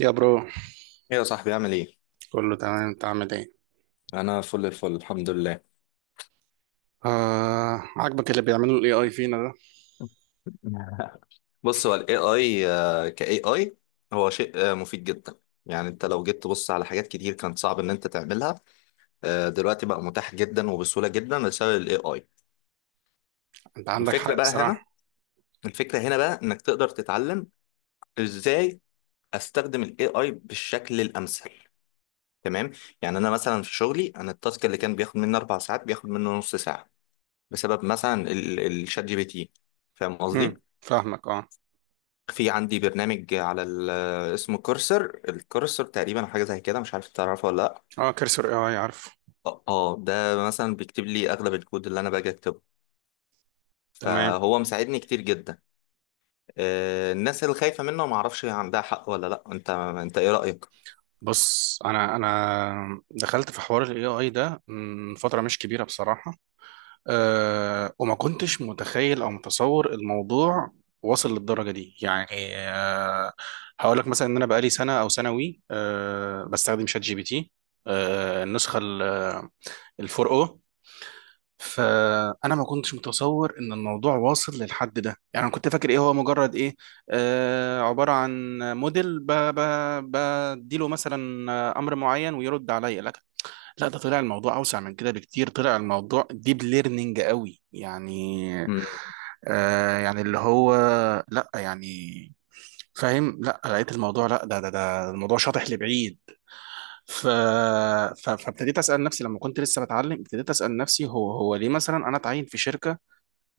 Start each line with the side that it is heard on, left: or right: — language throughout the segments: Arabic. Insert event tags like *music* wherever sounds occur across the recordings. right: يا برو،
left: ايه يا صاحبي، عامل ايه؟
right: كله تمام؟ انت عامل ايه؟
left: انا فل الفل، الحمد لله.
right: عاجبك اللي بيعمله الاي اي فينا ده.
left: بص، هو ال AI ك AI هو شيء مفيد جدا. يعني انت لو جيت تبص على حاجات كتير كانت صعب ان انت تعملها. دلوقتي بقى متاح جدا وبسهولة جدا بسبب ال AI.
right: انت عندك
left: الفكرة
right: حق
left: بقى هنا
right: بصراحة.
left: الفكرة هنا بقى انك تقدر تتعلم ازاي استخدم ال AI بالشكل الامثل. تمام. يعني انا مثلا في شغلي، انا التاسك اللي كان بياخد مني 4 ساعات بياخد منه نص ساعة، بسبب مثلا الشات جي بي تي. فاهم قصدي؟
right: فاهمك، اه.
left: في عندي برنامج على اسمه كورسر. الكورسر تقريبا حاجة زي كده، مش عارف تعرفه ولا لأ.
right: اه، كرسور اي اي عارف.
left: ده مثلا بيكتب لي أغلب الكود اللي أنا باجي أكتبه،
right: تمام.
left: فهو مساعدني كتير جدا. الناس اللي خايفة منه، ما أعرفش هي عندها حق ولا لأ. أنت إيه رأيك؟
right: بص، انا دخلت في حوار الاي اي ده من فترة مش كبيرة بصراحة. وما كنتش متخيل او متصور الموضوع واصل للدرجة دي يعني. آه هقول لك مثلا ان انا بقالي سنة او سنة وي آه بستخدم شات جي بي تي. النسخة الفور او. فانا ما كنتش متصور ان الموضوع واصل للحد ده، يعني انا كنت فاكر ايه هو، مجرد ايه، عباره عن موديل بديله مثلا، امر معين ويرد عليا، لكن لا، ده طلع الموضوع اوسع من كده بكتير، طلع الموضوع ديب ليرنينج قوي يعني.
left: مم.
right: آه، يعني اللي هو، لا يعني فاهم، لا لقيت الموضوع، لا ده الموضوع شاطح لبعيد. ف... فابتديت اسال نفسي، لما كنت لسه بتعلم، ابتديت اسال نفسي، هو ليه مثلا انا اتعين في شركه،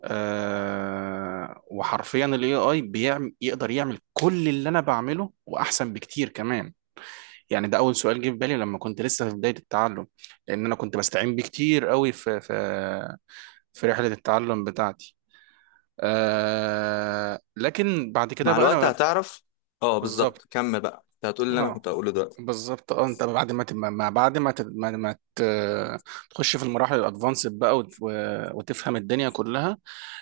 right: وحرفيا الاي اي بيعمل، يقدر يعمل كل اللي انا بعمله واحسن بكتير كمان. يعني ده اول سؤال جه في بالي لما كنت لسه في بدايه التعلم، لان انا كنت بستعين بيه كتير قوي في في رحله التعلم بتاعتي. لكن بعد كده
left: مع
right: بقى
left: الوقت
right: انا.
left: هتعرف. اه بالظبط،
right: بالظبط،
left: كمل بقى. أنت هتقول اللي أنا
right: اه.
left: كنت هقوله دلوقتي.
right: بالظبط، اه. انت بعد ما ت- ما ما- بعد ما ت- ما ما ت- تخش في المراحل الادفانسد بقى، وتفهم الدنيا كلها.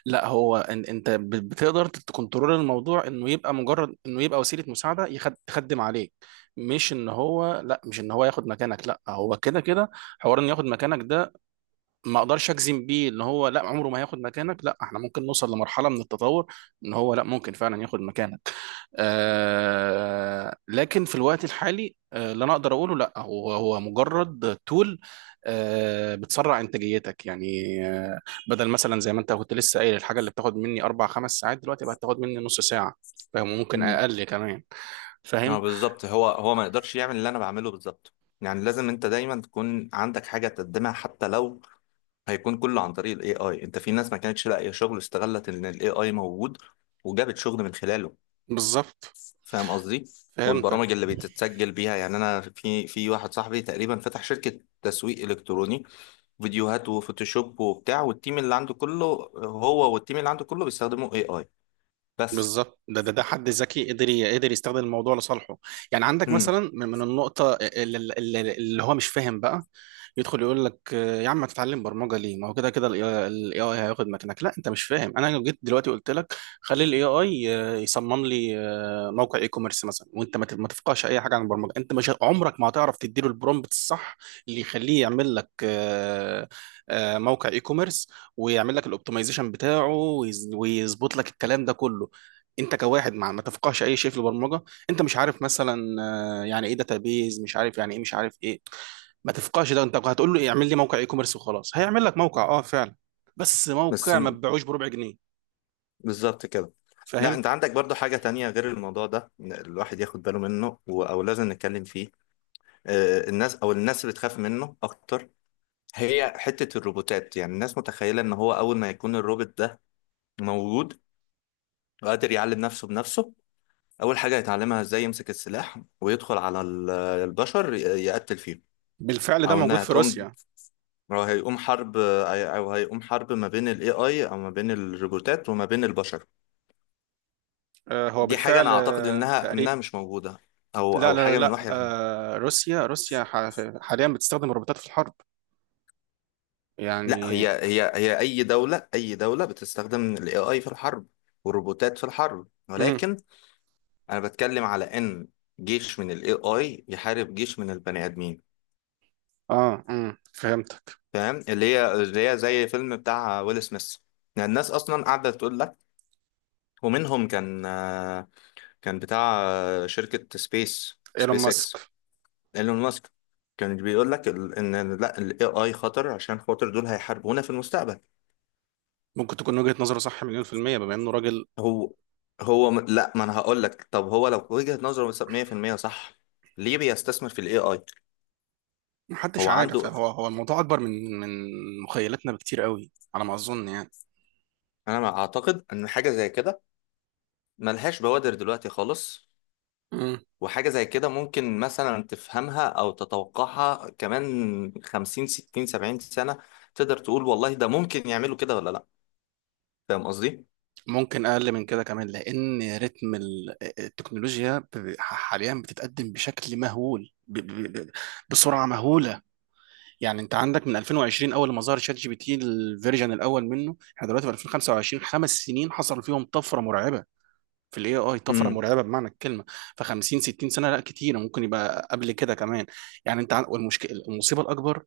right: لا، هو انت بتقدر تكنترول الموضوع، انه يبقى مجرد، انه يبقى وسيله مساعده، تخدم عليك، مش ان هو، لا، مش ان هو ياخد مكانك. لا، هو كده كده حوار انه ياخد مكانك ده، ما اقدرش اجزم بيه ان هو لا، عمره ما هياخد مكانك. لا، احنا ممكن نوصل لمرحله من التطور ان هو، لا، ممكن فعلا ياخد مكانك. لكن في الوقت الحالي، اللي انا اقدر اقوله، لا هو هو مجرد تول. بتسرع انتاجيتك يعني. آه. بدل مثلا زي ما انت كنت لسه قايل، الحاجه اللي بتاخد مني 4 5 ساعات دلوقتي بقت تاخد مني نص ساعه، فاهم، ممكن
left: مم.
right: اقل كمان.
left: اه
right: فاهم.
left: بالظبط، هو ما يقدرش يعمل اللي أنا بعمله بالظبط. يعني لازم أنت دايما تكون عندك حاجة تقدمها، حتى لو هيكون كله عن طريق الاي اي. انت في ناس ما كانتش لاقيه شغل، استغلت ان الاي اي موجود وجابت شغل من خلاله.
right: بالظبط،
left: فاهم قصدي. والبرامج
right: فهمتك.
left: اللي بتتسجل بيها، يعني انا في واحد صاحبي تقريبا فتح شركه تسويق الكتروني، فيديوهات وفوتوشوب وبتاع، والتيم اللي عنده كله، هو والتيم اللي عنده كله بيستخدموا اي اي بس.
right: بالظبط، ده حد ذكي قدر، قدر يستخدم الموضوع لصالحه. يعني عندك
left: امم.
right: مثلا من النقطة اللي هو مش فاهم بقى، يدخل يقول لك: يا عم، ما تتعلم برمجة ليه؟ ما هو كده كده الاي اي هياخد مكانك. لا، انت مش فاهم. انا لو جيت دلوقتي قلت لك خلي الاي اي يصمم لي موقع اي كوميرس مثلا، وانت ما تفقهش اي حاجة عن البرمجة، انت مش ه- عمرك ما هتعرف تديله البرومبت الصح اللي يخليه يعمل لك موقع اي كوميرس، ويعمل لك الاوبتمايزيشن بتاعه، ويظبط لك الكلام ده كله، انت كواحد ما تفقهش اي شيء في البرمجه. انت مش عارف مثلا يعني ايه داتابيز، مش عارف يعني ايه، مش عارف ايه، ما تفقهش ده. انت هتقول له اعمل لي موقع اي كوميرس وخلاص، هيعمل لك موقع، اه فعلا، بس
left: بس
right: موقع ما
left: م-
right: تبيعوش بربع جنيه.
left: بالظبط كده. لا،
right: فاهم.
left: انت عندك برضو حاجه تانية غير الموضوع ده، إن الواحد ياخد باله منه او لازم نتكلم فيه. الناس بتخاف منه اكتر، هي حتة الروبوتات. يعني الناس متخيلة ان هو اول ما يكون الروبوت ده موجود وقادر يعلم نفسه بنفسه، اول حاجة هيتعلمها ازاي يمسك السلاح ويدخل على البشر يقتل فيهم.
right: بالفعل ده
left: او
right: موجود
left: انها
right: في
left: هتقوم
right: روسيا.
left: او هيقوم حرب او هيقوم حرب ما بين الاي اي، او ما بين الروبوتات وما بين البشر.
right: هو
left: دي حاجة
right: بالفعل
left: انا اعتقد انها
right: تقريبا.
left: انها مش موجودة، او
right: لا
left: او
right: لا لا
left: حاجة من
right: لا.
left: وحي العلم.
right: روسيا روسيا حاليا بتستخدم الروبوتات في الحرب،
left: لا، هي
right: يعني.
left: هي هي اي دولة بتستخدم الاي اي في الحرب والروبوتات في الحرب،
right: امم.
left: ولكن انا بتكلم على ان جيش من الاي اي يحارب جيش من البني ادمين.
right: اه، فهمتك.
left: فاهم، اللي هي زي فيلم بتاع ويل سميث. يعني الناس اصلا قاعده تقول لك، ومنهم كان كان بتاع شركه سبيس
right: ايلون
left: سبيس اكس
right: ماسك،
left: ايلون ماسك. كان بيقول لك ان لا، الاي اي خطر عشان خاطر دول هيحاربونا في المستقبل.
right: ممكن تكون وجهة نظره صح مليون% بما انه راجل.
left: هو هو م- لا ما انا هقول لك، طب هو لو وجهه نظره 100% صح، ليه بيستثمر في الاي اي؟
right: محدش
left: هو
right: عارف،
left: عنده.
right: هو الموضوع اكبر من مخيلتنا بكتير قوي على ما اظن يعني.
left: انا ما اعتقد ان حاجه زي كده، ملهاش بوادر دلوقتي خالص.
right: مم.
left: وحاجة زي كده ممكن مثلا تفهمها أو تتوقعها كمان 50 60 70 سنة، تقدر تقول والله ده ممكن يعملوا كده ولا لأ. فاهم قصدي؟
right: ممكن اقل من كده كمان، لان رتم التكنولوجيا حاليا بتتقدم بشكل مهول، بسرعه مهوله. يعني انت عندك من 2020، اول ما ظهر شات جي بي تي الفيرجن الاول منه، احنا دلوقتي في 2025، 5 سنين حصل فيهم طفره مرعبه في الاي اي، طفره
left: مم.
right: مرعبه بمعنى الكلمه. ف 50 60 سنه لا كتير، ممكن يبقى قبل كده كمان. يعني انت والمشكله، المصيبه الاكبر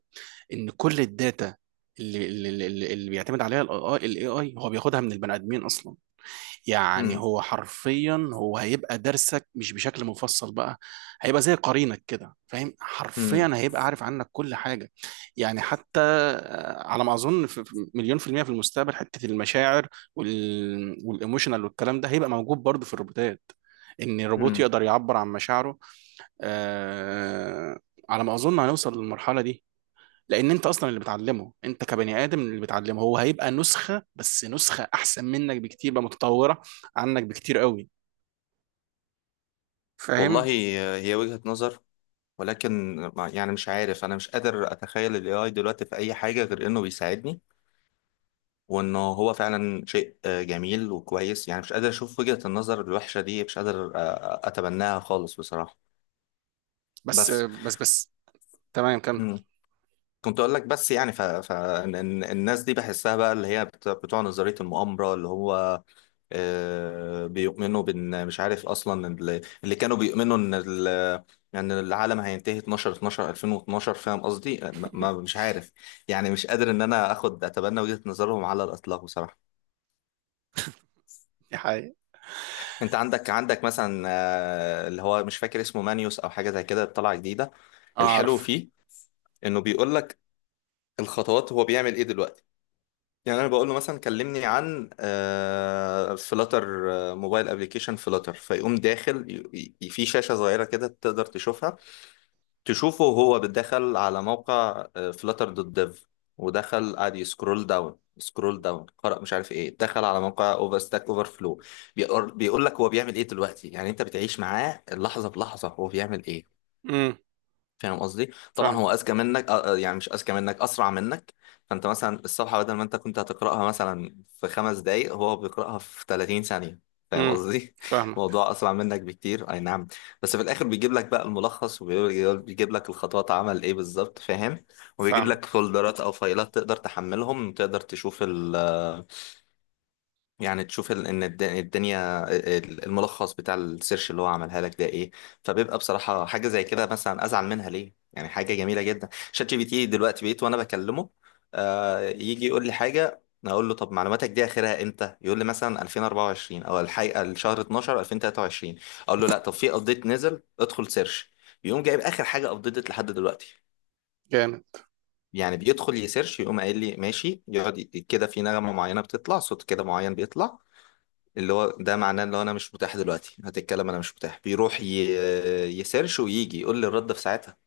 right: ان كل الداتا اللي بيعتمد عليها الاي اي هو بياخدها من البني ادمين اصلا. يعني
left: مم.
right: هو حرفيا، هو هيبقى درسك مش بشكل مفصل بقى، هيبقى زي قرينك كده، فاهم،
left: مم.
right: حرفيا هيبقى عارف عنك كل حاجه. يعني حتى على ما اظن في مليون% في المستقبل حته المشاعر، وال، والايموشنال والكلام ده هيبقى موجود برضه في الروبوتات، ان الروبوت
left: مم.
right: يقدر يعبر عن مشاعره. آه، على ما اظن هنوصل للمرحله دي، لان انت اصلا اللي بتعلمه، انت كبني ادم اللي بتعلمه، هو هيبقى نسخه، بس نسخه احسن منك بكتير بقى، متطوره عنك بكتير قوي،
left: والله،
right: فاهم.
left: هي وجهة نظر، ولكن يعني مش عارف، أنا مش قادر أتخيل ال AI دلوقتي في أي حاجة غير إنه بيساعدني، وإنه هو فعلا شيء جميل وكويس. يعني مش قادر أشوف وجهة النظر الوحشة دي، مش قادر أتبناها خالص بصراحة.
right: بس
left: بس
right: بس بس، تمام كمل.
left: كنت اقول لك بس، يعني الناس دي بحسها بقى، اللي هي بتوع نظرية المؤامرة، اللي هو بيؤمنوا بان، مش عارف اصلا، اللي كانوا بيؤمنوا ان العالم هينتهي 12 12 2012. فاهم قصدي؟ ما... ما
right: *laughs*
left: مش عارف، يعني مش قادر ان انا اخد اتبنى وجهة نظرهم على الاطلاق بصراحة.
right: دي حقيقة.
left: انت عندك مثلا اللي هو مش فاكر اسمه، مانيوس او حاجة زي كده، طلع جديدة. الحلو
right: اعرف.
left: فيه انه بيقول لك الخطوات، هو بيعمل ايه دلوقتي. يعني انا بقول له مثلا، كلمني عن آه فلاتر، آه موبايل ابلكيشن فلاتر، فيقوم داخل في شاشه صغيره كده تقدر تشوفها، تشوفه وهو بتدخل على موقع فلاتر دوت ديف، ودخل قعد يسكرول داون سكرول داون، قرأ مش عارف ايه، دخل على موقع اوفر فلو، بيقول لك هو بيعمل ايه دلوقتي. يعني انت بتعيش معاه لحظه بلحظه، هو بيعمل ايه.
right: امم
left: فاهم قصدي. طبعا
right: فاهمك.
left: هو اذكى منك، يعني مش اذكى منك، اسرع منك. فانت مثلا الصفحه، بدل ما انت كنت هتقراها مثلا في 5 دقايق، هو بيقراها في 30 ثانيه. فاهم
right: امم
left: قصدي؟ *laughs*
right: فاهمك.
left: الموضوع اسرع منك بكتير، اي نعم. بس في الاخر بيجيب لك بقى الملخص، وبيجيب لك الخطوات، عمل ايه بالظبط. فاهم. وبيجيب لك
right: فاهمك.
left: فولدرات او فايلات تقدر تحملهم وتقدر تشوف، يعني تشوف الدنيا، الملخص بتاع السيرش اللي هو عملها لك ده ايه. فبيبقى بصراحة حاجة زي كده مثلا، ازعل منها ليه؟ يعني حاجة جميلة جدا. شات جي بي تي دلوقتي بقيت وانا بكلمه يجي يقول لي حاجة، اقول له طب معلوماتك دي اخرها امتى، يقول لي مثلا 2024 او الحقيقة الشهر 12 2023. اقول له لا، طب في ابديت نزل، ادخل سيرش. يقوم جايب اخر حاجة ابديتت لحد دلوقتي.
right: جامد.
left: يعني بيدخل يسيرش، يقوم قايل لي ماشي، يقعد كده، في نغمة معينة بتطلع، صوت كده معين بيطلع، اللي هو ده معناه اللي هو، انا مش متاح دلوقتي، هتتكلم انا مش متاح، بيروح يسيرش ويجي يقول لي الرد في ساعتها.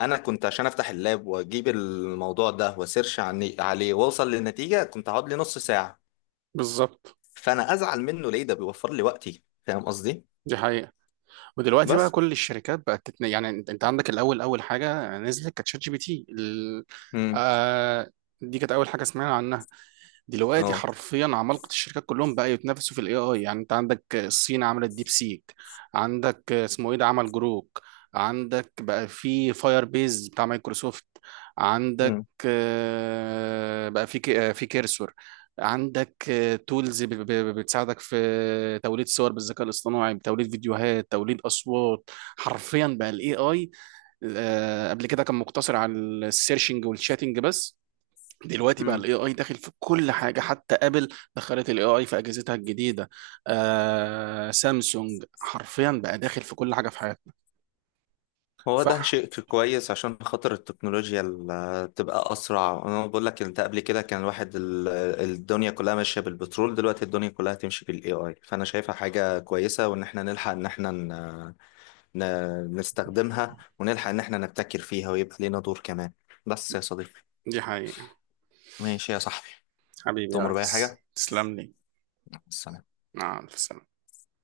left: انا كنت عشان افتح اللاب واجيب الموضوع ده واسيرش عليه واوصل للنتيجه كنت هقعد لي نص ساعه.
right: بالظبط.
left: فانا ازعل منه ليه؟ ده بيوفر لي وقتي. فاهم قصدي.
right: دي حقيقة. ودلوقتي بقى
left: بس.
right: كل الشركات بقت يعني، انت عندك الاول، اول حاجة نزلت كانت شات جي بي تي
left: امم.
right: آه... دي كانت اول حاجة سمعنا عنها. دلوقتي
left: اه.
right: حرفيا عمالقة الشركات كلهم بقى يتنافسوا في الاي اي. يعني انت عندك الصين عملت ديب سيك، عندك اسمه ايه ده، عمل جروك. عندك بقى في فاير بيز بتاع مايكروسوفت. عندك بقى في في كيرسور. عندك تولز بتساعدك في توليد صور بالذكاء الاصطناعي، بتوليد فيديوهات، توليد اصوات. حرفيا بقى الاي اي، قبل كده كان مقتصر على السيرشنج والشاتنج بس، دلوقتي بقى
left: امم.
right: الاي اي داخل في كل حاجه، حتى ابل دخلت الاي اي في اجهزتها الجديده. سامسونج، حرفيا بقى داخل في كل حاجه في حياتنا.
left: هو
right: صح.
left: ده شيء كويس عشان خاطر التكنولوجيا تبقى أسرع. أنا بقول لك، أنت قبل كده كان الواحد الدنيا كلها ماشية بالبترول، دلوقتي الدنيا كلها تمشي بالاي اي. فأنا شايفها حاجة كويسة، وإن إحنا نلحق إن إحنا نستخدمها، ونلحق إن إحنا نبتكر فيها ويبقى لينا دور كمان. بس يا صديقي.
right: دي حقيقه.
left: ماشي يا صحبي.
right: حبيبي يا
left: تؤمر بأي
right: ريس،
left: حاجة.
right: تسلم لي.
left: السلام.
right: مع الف سلامه.